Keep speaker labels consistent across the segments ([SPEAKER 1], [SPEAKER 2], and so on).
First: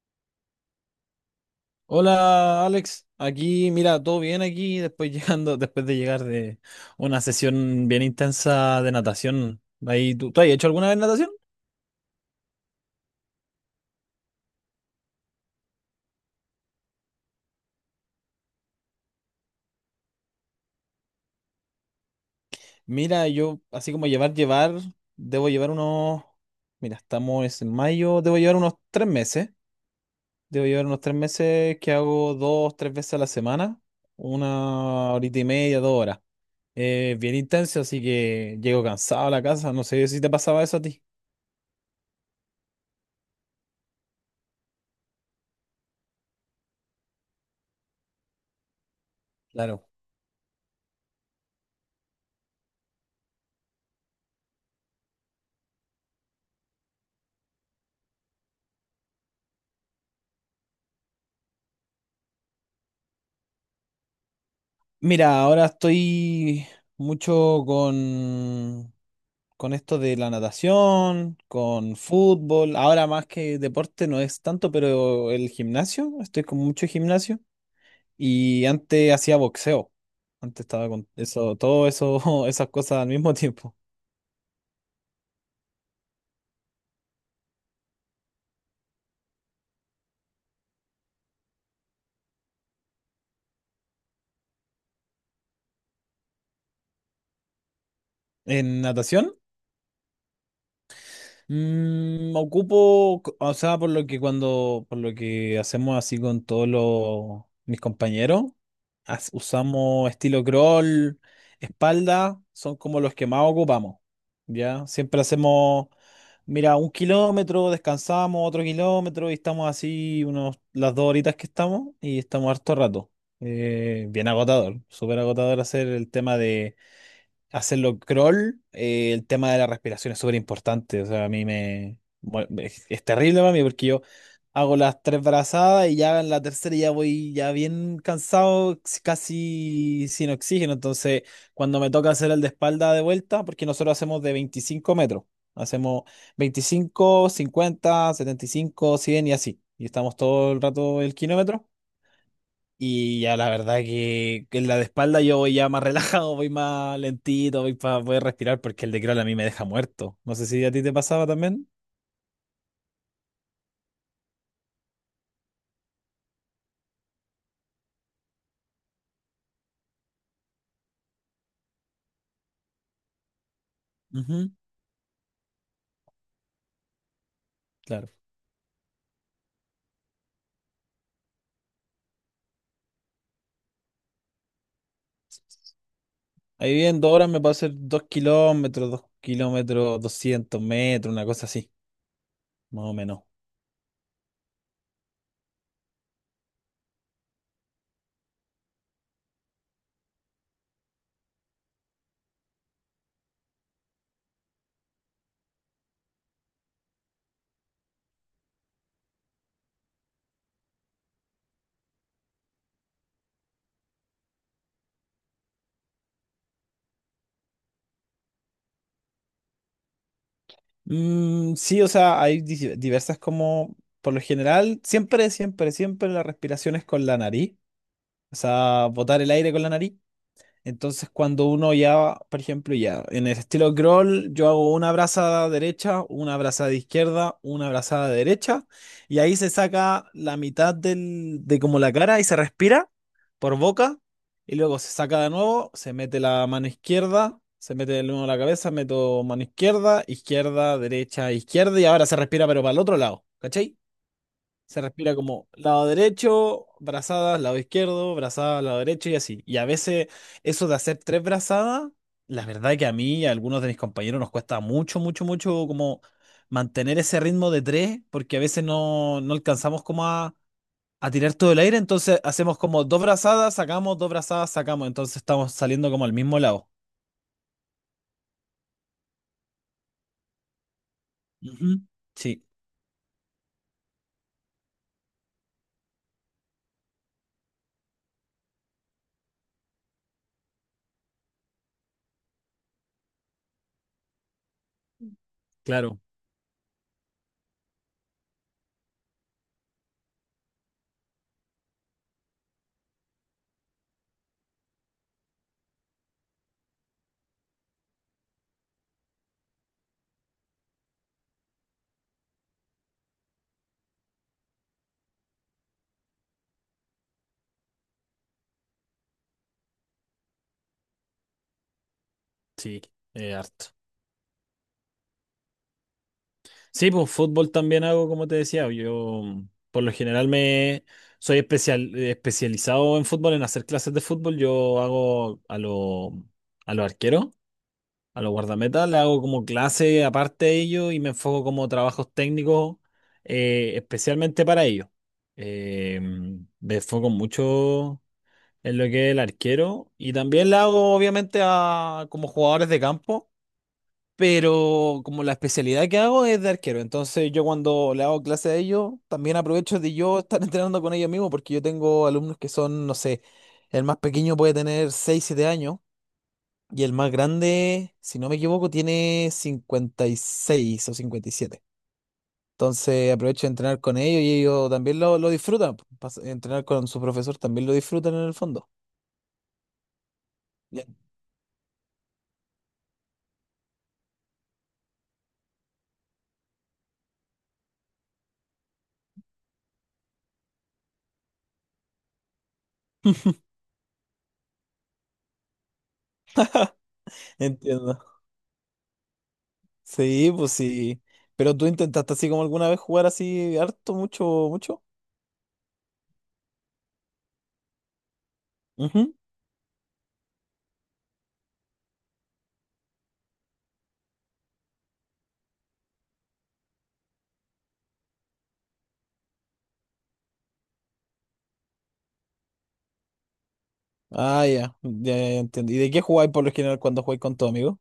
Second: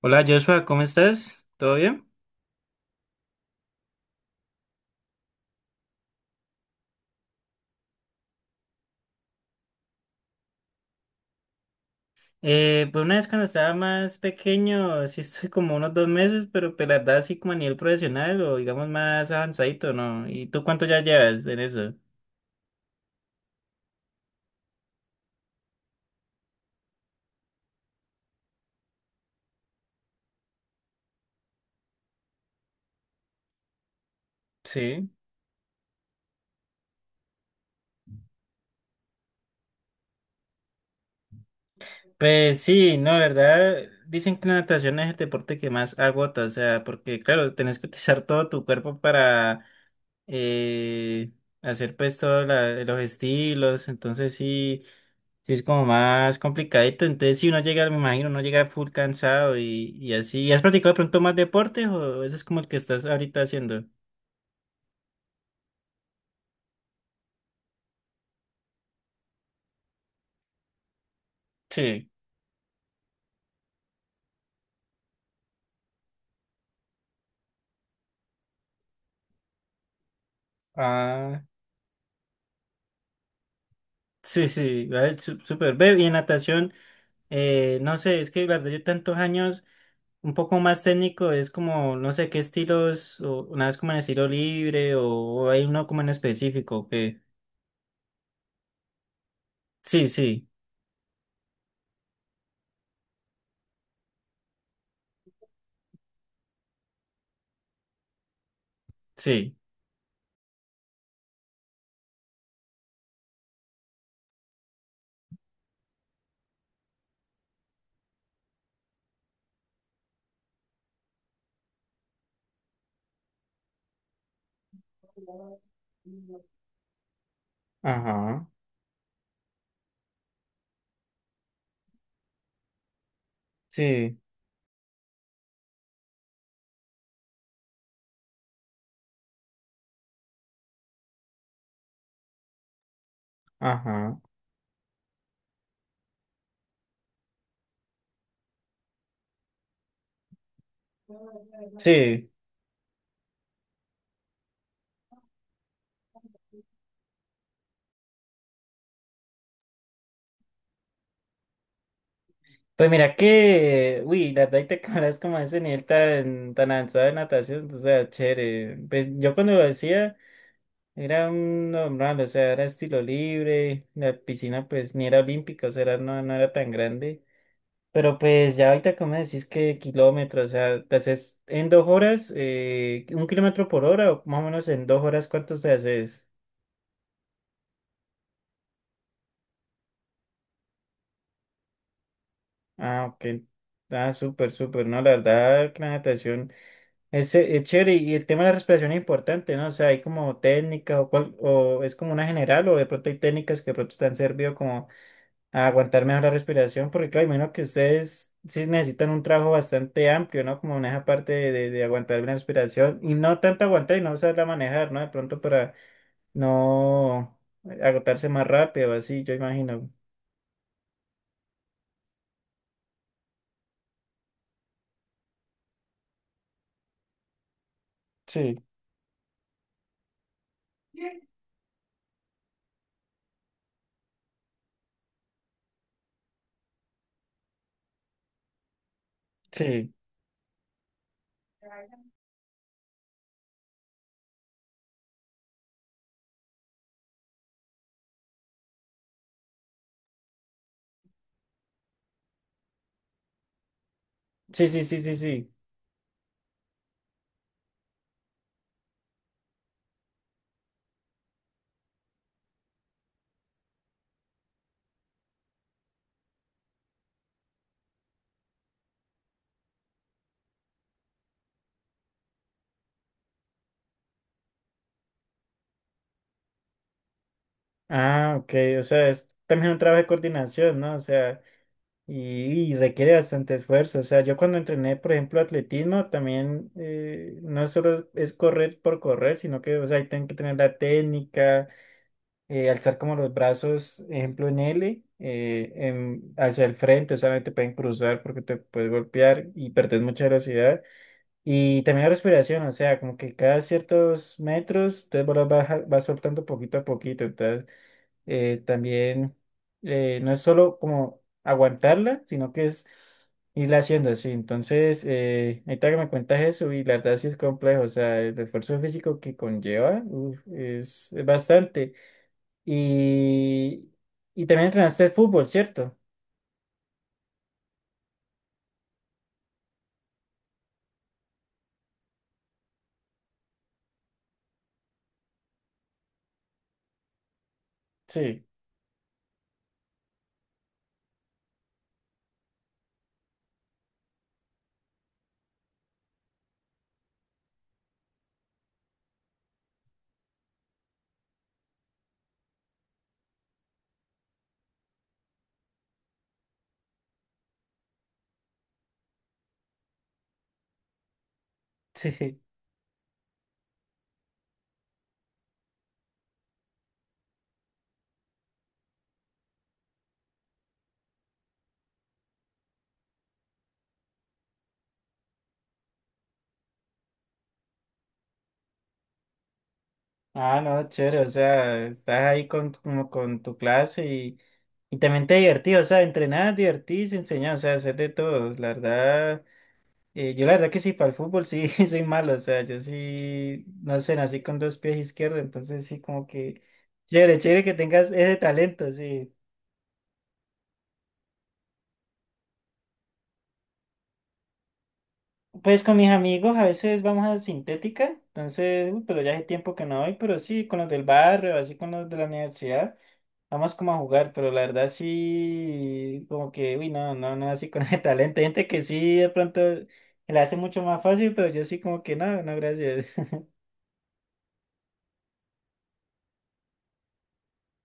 [SPEAKER 1] Hola Joshua, ¿cómo estás? ¿Todo bien?
[SPEAKER 2] Hola Alex, aquí mira, todo bien aquí, después después de llegar de una sesión bien intensa de natación. Ahí, ¿tú has hecho alguna vez natación?
[SPEAKER 1] Pues una vez cuando estaba más pequeño, sí estoy como unos dos meses, pero pues la verdad así como a nivel profesional o digamos más avanzadito, ¿no? ¿Y tú cuánto ya llevas en eso?
[SPEAKER 2] Mira, yo así como llevar, debo llevar unos, mira, estamos en mayo, debo llevar unos 3 meses, debo llevar unos tres meses que hago dos, tres veces a la semana,
[SPEAKER 1] Sí.
[SPEAKER 2] una horita y media, 2 horas. Es bien intenso, así que llego cansado a la casa, no sé si te pasaba eso a ti.
[SPEAKER 1] Pues sí, no, la verdad, dicen que la natación es el deporte que más agota, o sea, porque claro, tenés que utilizar todo tu cuerpo para
[SPEAKER 2] Claro.
[SPEAKER 1] eh, hacer pues todos los estilos, entonces sí. Sí, es como más complicadito. Entonces, si uno llega, me imagino, uno llega full cansado y así. ¿Y has practicado de pronto más deportes o ese es como el que estás ahorita haciendo?
[SPEAKER 2] Mira, ahora estoy mucho con esto de la natación, con
[SPEAKER 1] Sí.
[SPEAKER 2] fútbol. Ahora más que deporte no es tanto, pero el gimnasio, estoy con mucho gimnasio. Y antes hacía boxeo. Antes estaba con
[SPEAKER 1] Ah,
[SPEAKER 2] eso, todo eso, esas cosas al mismo tiempo.
[SPEAKER 1] sí, sí, vale, súper. Ve, y en natación, no sé, es que la verdad yo tantos años, un poco más técnico, es como, no sé qué estilos, o una vez como en estilo libre o hay uno como en específico que...
[SPEAKER 2] En natación.
[SPEAKER 1] Sí, sí,
[SPEAKER 2] Ocupo, o sea, por lo que hacemos así con todos mis compañeros,
[SPEAKER 1] sí.
[SPEAKER 2] usamos estilo crawl, espalda, son como los que más ocupamos, ¿ya? Siempre hacemos, mira, 1 kilómetro, descansamos otro kilómetro y estamos así las dos horitas que estamos y estamos harto rato. Bien agotador, súper agotador hacerlo
[SPEAKER 1] Ajá,
[SPEAKER 2] crawl. Eh, el tema de la respiración es súper importante. O sea, a mí me, bueno, es terrible para mí porque yo
[SPEAKER 1] sí,
[SPEAKER 2] hago las tres brazadas y ya en la tercera ya voy ya bien cansado, casi sin oxígeno. Entonces, cuando me toca hacer el de espalda de vuelta, porque nosotros
[SPEAKER 1] ajá,
[SPEAKER 2] hacemos de 25 metros, hacemos 25, 50, 75, 100 y así. Y estamos todo el rato el kilómetro.
[SPEAKER 1] sí.
[SPEAKER 2] Y ya la verdad que en la de espalda yo voy ya más relajado, voy más lentito, voy para poder respirar porque el de crawl a mí me deja muerto. No sé si a ti te pasaba también.
[SPEAKER 1] Pues mira que, uy, la verdad y te cabrás como a ese nivel tan, tan avanzado de natación, o sea, chévere. Pues yo cuando lo hacía era un normal, o sea, era estilo libre, la
[SPEAKER 2] Ujú,
[SPEAKER 1] piscina pues ni era olímpica, o sea, no, no era tan grande.
[SPEAKER 2] claro.
[SPEAKER 1] Pero pues ya ahorita como decís que kilómetros, o sea, te haces en dos horas, un kilómetro por hora, o más o menos en dos horas, ¿cuántos te haces?
[SPEAKER 2] Ahí bien, dos horas me puedo hacer 2 kilómetros, dos kilómetros, 200 metros, una cosa así, más o
[SPEAKER 1] Ah,
[SPEAKER 2] menos.
[SPEAKER 1] ok. Ah, súper, súper, no, la verdad que la natación... es chévere y el tema de la respiración es importante, ¿no? O sea, hay como técnicas o, o es como una general o de pronto hay técnicas que de pronto te han servido como a aguantar mejor la respiración, porque claro, imagino que ustedes sí necesitan un trabajo bastante amplio, ¿no? Como en esa parte de aguantar bien la respiración y no tanto aguantar y no saberla manejar, ¿no? De pronto para no agotarse más rápido, así, yo imagino.
[SPEAKER 2] Mm, sí, o sea, hay diversas como, por lo general, siempre, siempre, siempre la respiración es con la nariz, o
[SPEAKER 1] Sí,
[SPEAKER 2] sea, botar el aire con la nariz. Entonces, cuando uno ya, por ejemplo, ya en el estilo crawl, yo hago una brazada derecha, una brazada izquierda, una brazada derecha, y ahí se
[SPEAKER 1] sí.
[SPEAKER 2] saca la mitad del, de como la cara y se respira por boca, y luego se saca de nuevo, se mete la mano izquierda, se mete de nuevo la cabeza, meto mano izquierda, izquierda, derecha, izquierda, y ahora se respira, pero para el otro lado, ¿cachai?
[SPEAKER 1] Sí, sí,
[SPEAKER 2] Se
[SPEAKER 1] sí, sí,
[SPEAKER 2] respira como
[SPEAKER 1] sí.
[SPEAKER 2] lado derecho, brazadas, lado izquierdo, brazadas, lado derecho y así. Y a veces eso de hacer tres brazadas, la verdad que a mí y a algunos de mis compañeros nos cuesta mucho, mucho, mucho como mantener ese ritmo de tres, porque a veces no alcanzamos como a tirar todo el aire, entonces hacemos como dos brazadas, sacamos, entonces estamos saliendo como al mismo lado.
[SPEAKER 1] Ah, ok, o sea, es también un trabajo de coordinación, ¿no? O sea...
[SPEAKER 2] Ujú. Sí,
[SPEAKER 1] Y, y requiere bastante esfuerzo. O sea, yo cuando entrené, por ejemplo, atletismo, también no solo es correr por correr, sino que, o sea, ahí tienen que tener la técnica, alzar como los brazos, ejemplo, en L,
[SPEAKER 2] claro,
[SPEAKER 1] hacia el frente, o sea, no te pueden cruzar porque te puedes golpear y perder mucha velocidad. Y también la respiración, o sea, como que cada ciertos metros, entonces vas soltando poquito a poquito. Entonces, también no es solo como aguantarla, sino que es irla haciendo así. Entonces, ahorita que me cuentas eso, y la verdad sí es complejo, o sea, el esfuerzo físico que conlleva uf, es bastante.
[SPEAKER 2] sí, harto.
[SPEAKER 1] Y, y también entrenaste fútbol, ¿cierto?
[SPEAKER 2] Sí, pues fútbol también hago, como te decía. Yo, por lo general, me soy especializado en fútbol, en hacer clases de fútbol. Yo hago a los arqueros, a los
[SPEAKER 1] Sí,
[SPEAKER 2] guardametas, le hago como clase aparte de ellos y me enfoco como trabajos técnicos, especialmente para ellos. Eh, Me enfoco mucho en lo que es el arquero y también le hago obviamente a como jugadores de campo. Pero como la especialidad que hago es de arquero, entonces yo cuando le hago clase a ellos, también aprovecho de yo estar entrenando con ellos mismos, porque yo tengo
[SPEAKER 1] sí.
[SPEAKER 2] alumnos que son, no sé, el más pequeño puede tener 6 7 años, y el más grande, si no me equivoco, tiene 56 o 57. Entonces aprovecho de entrenar con ellos y ellos también lo disfrutan. Pues, entrenar con su profesor también lo disfrutan en el fondo.
[SPEAKER 1] Ah,
[SPEAKER 2] Ya.
[SPEAKER 1] no, chévere, o sea, estás ahí con, como con tu clase y también te divertís, o sea, entrenás, divertís, enseñás, o sea, hacer de todo, la verdad. Yo la verdad que sí, para el fútbol sí soy malo, o sea, yo sí, no sé, nací con dos pies izquierdos, entonces sí como que chévere, chévere que
[SPEAKER 2] Entiendo.
[SPEAKER 1] tengas ese talento, sí.
[SPEAKER 2] Sí, pues sí. Pero tú intentaste así como alguna vez jugar así harto, mucho, mucho.
[SPEAKER 1] Pues con mis amigos a veces vamos a sintética, entonces, uy,
[SPEAKER 2] Ujú.
[SPEAKER 1] pero ya hace tiempo que no voy, pero sí, con los del barrio, así con los de la universidad, vamos como a jugar, pero la verdad sí, como que, uy, no, no, no, así con ese talento, hay gente que sí, de pronto la hace mucho más fácil, pero yo sí como que no, no, gracias.
[SPEAKER 2] Ah, ya. Ya, ya, ya entiendo. ¿Y de qué jugáis por lo general cuando jugáis con tu amigo?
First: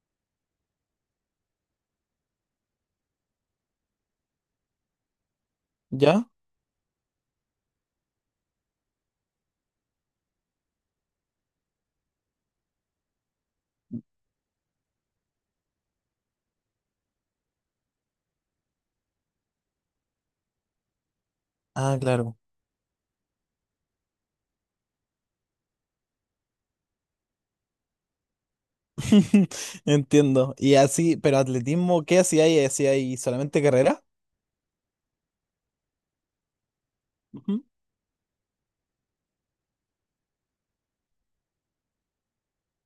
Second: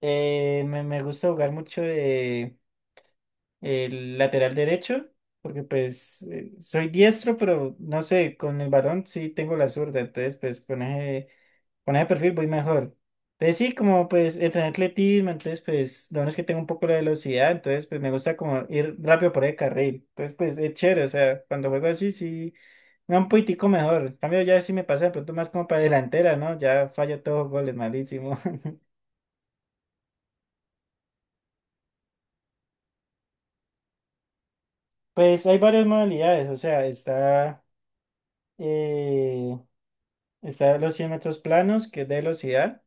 [SPEAKER 1] Me gusta jugar mucho de... el lateral derecho, porque pues
[SPEAKER 2] ¿Ya?
[SPEAKER 1] soy diestro, pero no sé, con el balón sí tengo la zurda, entonces pues con ese perfil voy mejor. Entonces sí, como pues entrenar atletismo, entonces pues lo bueno es que tengo un poco la velocidad, entonces pues me gusta como ir rápido por el carril, entonces pues es chévere, o sea, cuando juego
[SPEAKER 2] Ah,
[SPEAKER 1] así
[SPEAKER 2] claro.
[SPEAKER 1] sí me da un poquitico mejor, en cambio ya sí me pasa de pronto más como para delantera, ¿no? Ya fallo todos los goles, malísimo.
[SPEAKER 2] Entiendo. Y así, pero atletismo, ¿qué hacía ahí? ¿Hacía ahí solamente carrera?
[SPEAKER 1] Pues hay varias modalidades, o sea, está...
[SPEAKER 2] Ujú.
[SPEAKER 1] eh, Está los 100 metros planos, que es de velocidad.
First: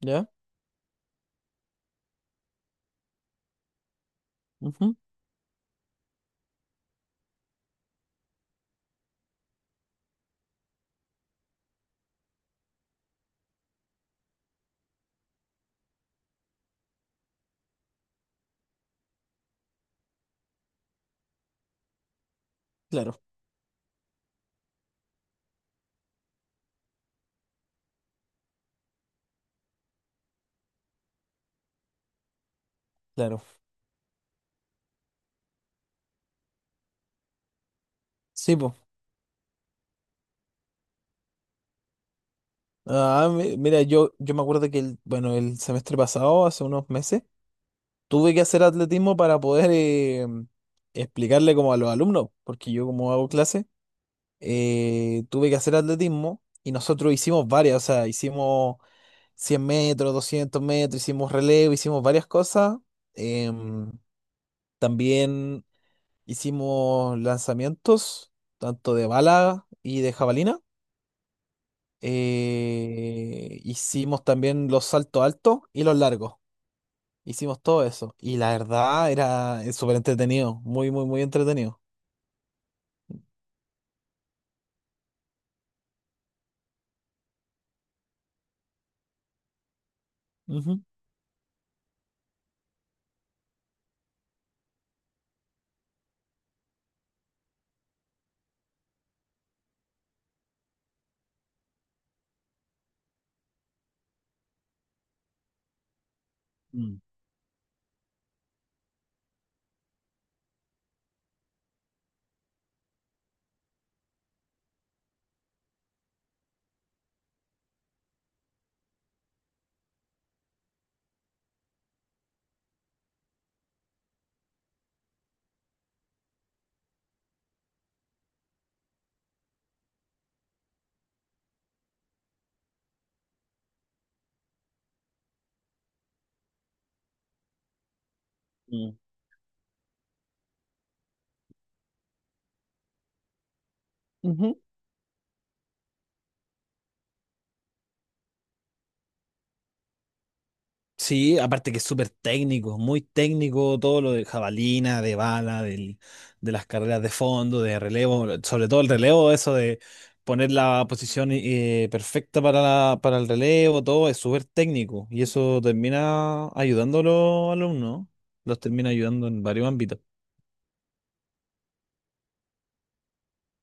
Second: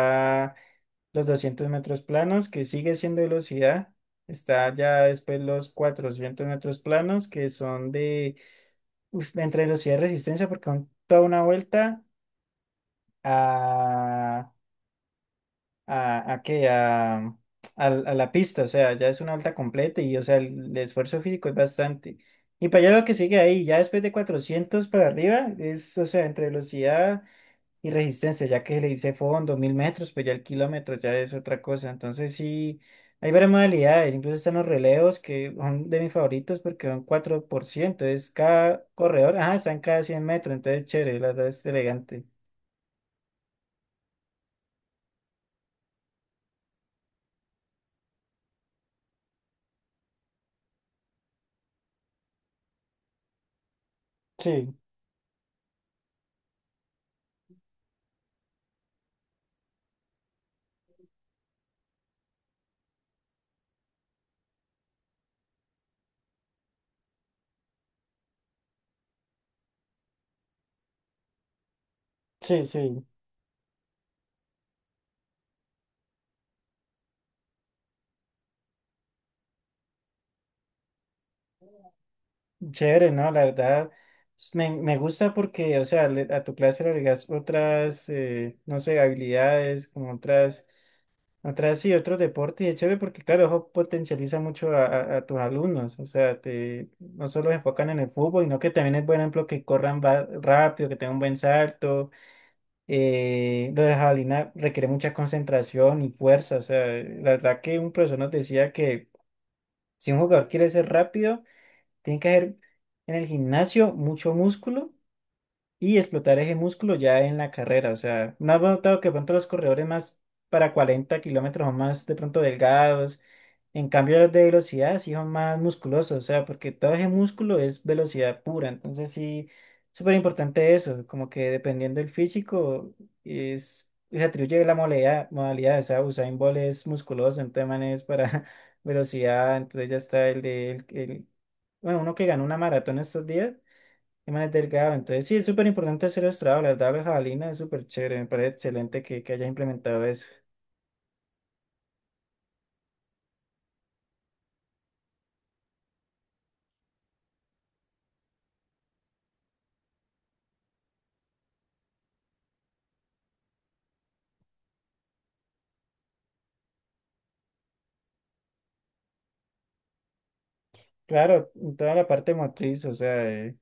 [SPEAKER 2] ¿Ya?
[SPEAKER 1] los 200 metros planos, que sigue siendo velocidad. Está
[SPEAKER 2] Ujú.
[SPEAKER 1] ya después los 400 metros planos, que son de uf, entre velocidad y resistencia, porque son toda una vuelta a, a qué, a la pista. O sea, ya es una vuelta completa y, o sea, el esfuerzo físico es bastante. Y para allá lo que
[SPEAKER 2] Claro,
[SPEAKER 1] sigue ahí, ya después de 400 para arriba, es, o sea, entre velocidad. Y resistencia, ya que le hice fondo, 1000 metros, pues ya el kilómetro ya es otra cosa. Entonces sí, hay
[SPEAKER 2] claro.
[SPEAKER 1] varias modalidades. Incluso están los relevos, que son de mis favoritos porque son 4% Es
[SPEAKER 2] Sí, pues.
[SPEAKER 1] cada corredor, ajá, están cada 100 metros. Entonces chévere, la verdad es elegante.
[SPEAKER 2] Ah, mira, yo me acuerdo que el, bueno, el semestre pasado, hace unos meses, tuve que hacer atletismo para poder explicarle como a los alumnos, porque yo como hago clase,
[SPEAKER 1] Sí,
[SPEAKER 2] tuve que hacer atletismo y nosotros hicimos varias, o sea, hicimos 100 metros, 200 metros, hicimos relevo, hicimos varias cosas. em, También hicimos lanzamientos, tanto de bala y de jabalina.
[SPEAKER 1] sí, sí.
[SPEAKER 2] Hicimos también los saltos altos y los largos. Hicimos todo eso. Y la verdad era, súper entretenido. Muy, muy, muy entretenido.
[SPEAKER 1] Chévere, ¿no? La verdad, me gusta porque, o sea, a tu clase le agregas otras, no sé, habilidades, como
[SPEAKER 2] Ujú.
[SPEAKER 1] sí, otros deportes, y es chévere porque, claro, eso potencializa mucho a tus alumnos, o sea, te, no solo se enfocan en el fútbol, sino que también es, por ejemplo, que corran rápido, que tengan un buen salto, lo de jabalina requiere mucha concentración y fuerza, o sea,
[SPEAKER 2] Mm,
[SPEAKER 1] la verdad que un profesor nos decía que si un jugador quiere ser rápido, tiene que haber en el gimnasio mucho músculo y explotar ese músculo ya en la carrera. O sea, no has notado que de pronto los corredores más para 40 kilómetros o más de pronto delgados. En cambio, los de velocidad sí son más musculosos. O sea, porque todo ese músculo es velocidad pura. Entonces sí, súper importante eso. Como que dependiendo del físico es... Se atribuye la modalidad, modalidad, o sea, Usain Bolt es musculoso, entonces man es para
[SPEAKER 2] mm.
[SPEAKER 1] velocidad, entonces ya está el de él bueno, uno que ganó una maratón estos días, el man es
[SPEAKER 2] Ujú.
[SPEAKER 1] delgado. Entonces, sí, es súper importante hacer estrado. La tabla jabalina es súper chévere. Me parece excelente que hayas implementado eso.
[SPEAKER 2] Sí, aparte que es súper técnico, muy técnico todo lo de jabalina, de bala, de las carreras de fondo, de relevo, sobre todo el relevo, eso de poner la posición, perfecta para el relevo, todo es súper técnico y eso termina ayudando a los alumnos, los termina ayudando en varios ámbitos.
[SPEAKER 1] Claro, en toda la parte motriz, o sea,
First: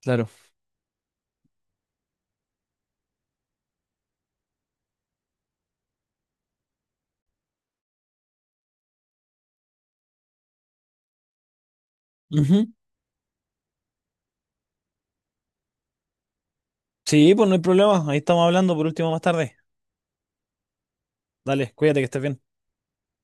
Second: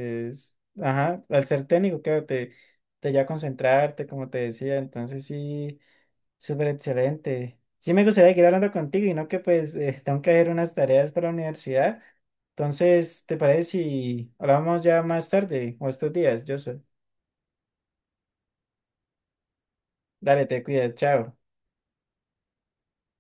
[SPEAKER 2] Claro.
[SPEAKER 1] ajá, al ser técnico, claro, te lleva a concentrarte, como te decía. Entonces, sí, súper excelente. Sí, me gustaría seguir hablando contigo y no que pues tengo que hacer unas tareas para la universidad. Entonces, ¿te parece si hablamos ya más tarde o estos días, Yo soy
[SPEAKER 2] Sí, pues no hay problema. Ahí estamos hablando por último más tarde.
[SPEAKER 1] Dale, te cuidas, chao.
[SPEAKER 2] Dale, cuídate que estés bien.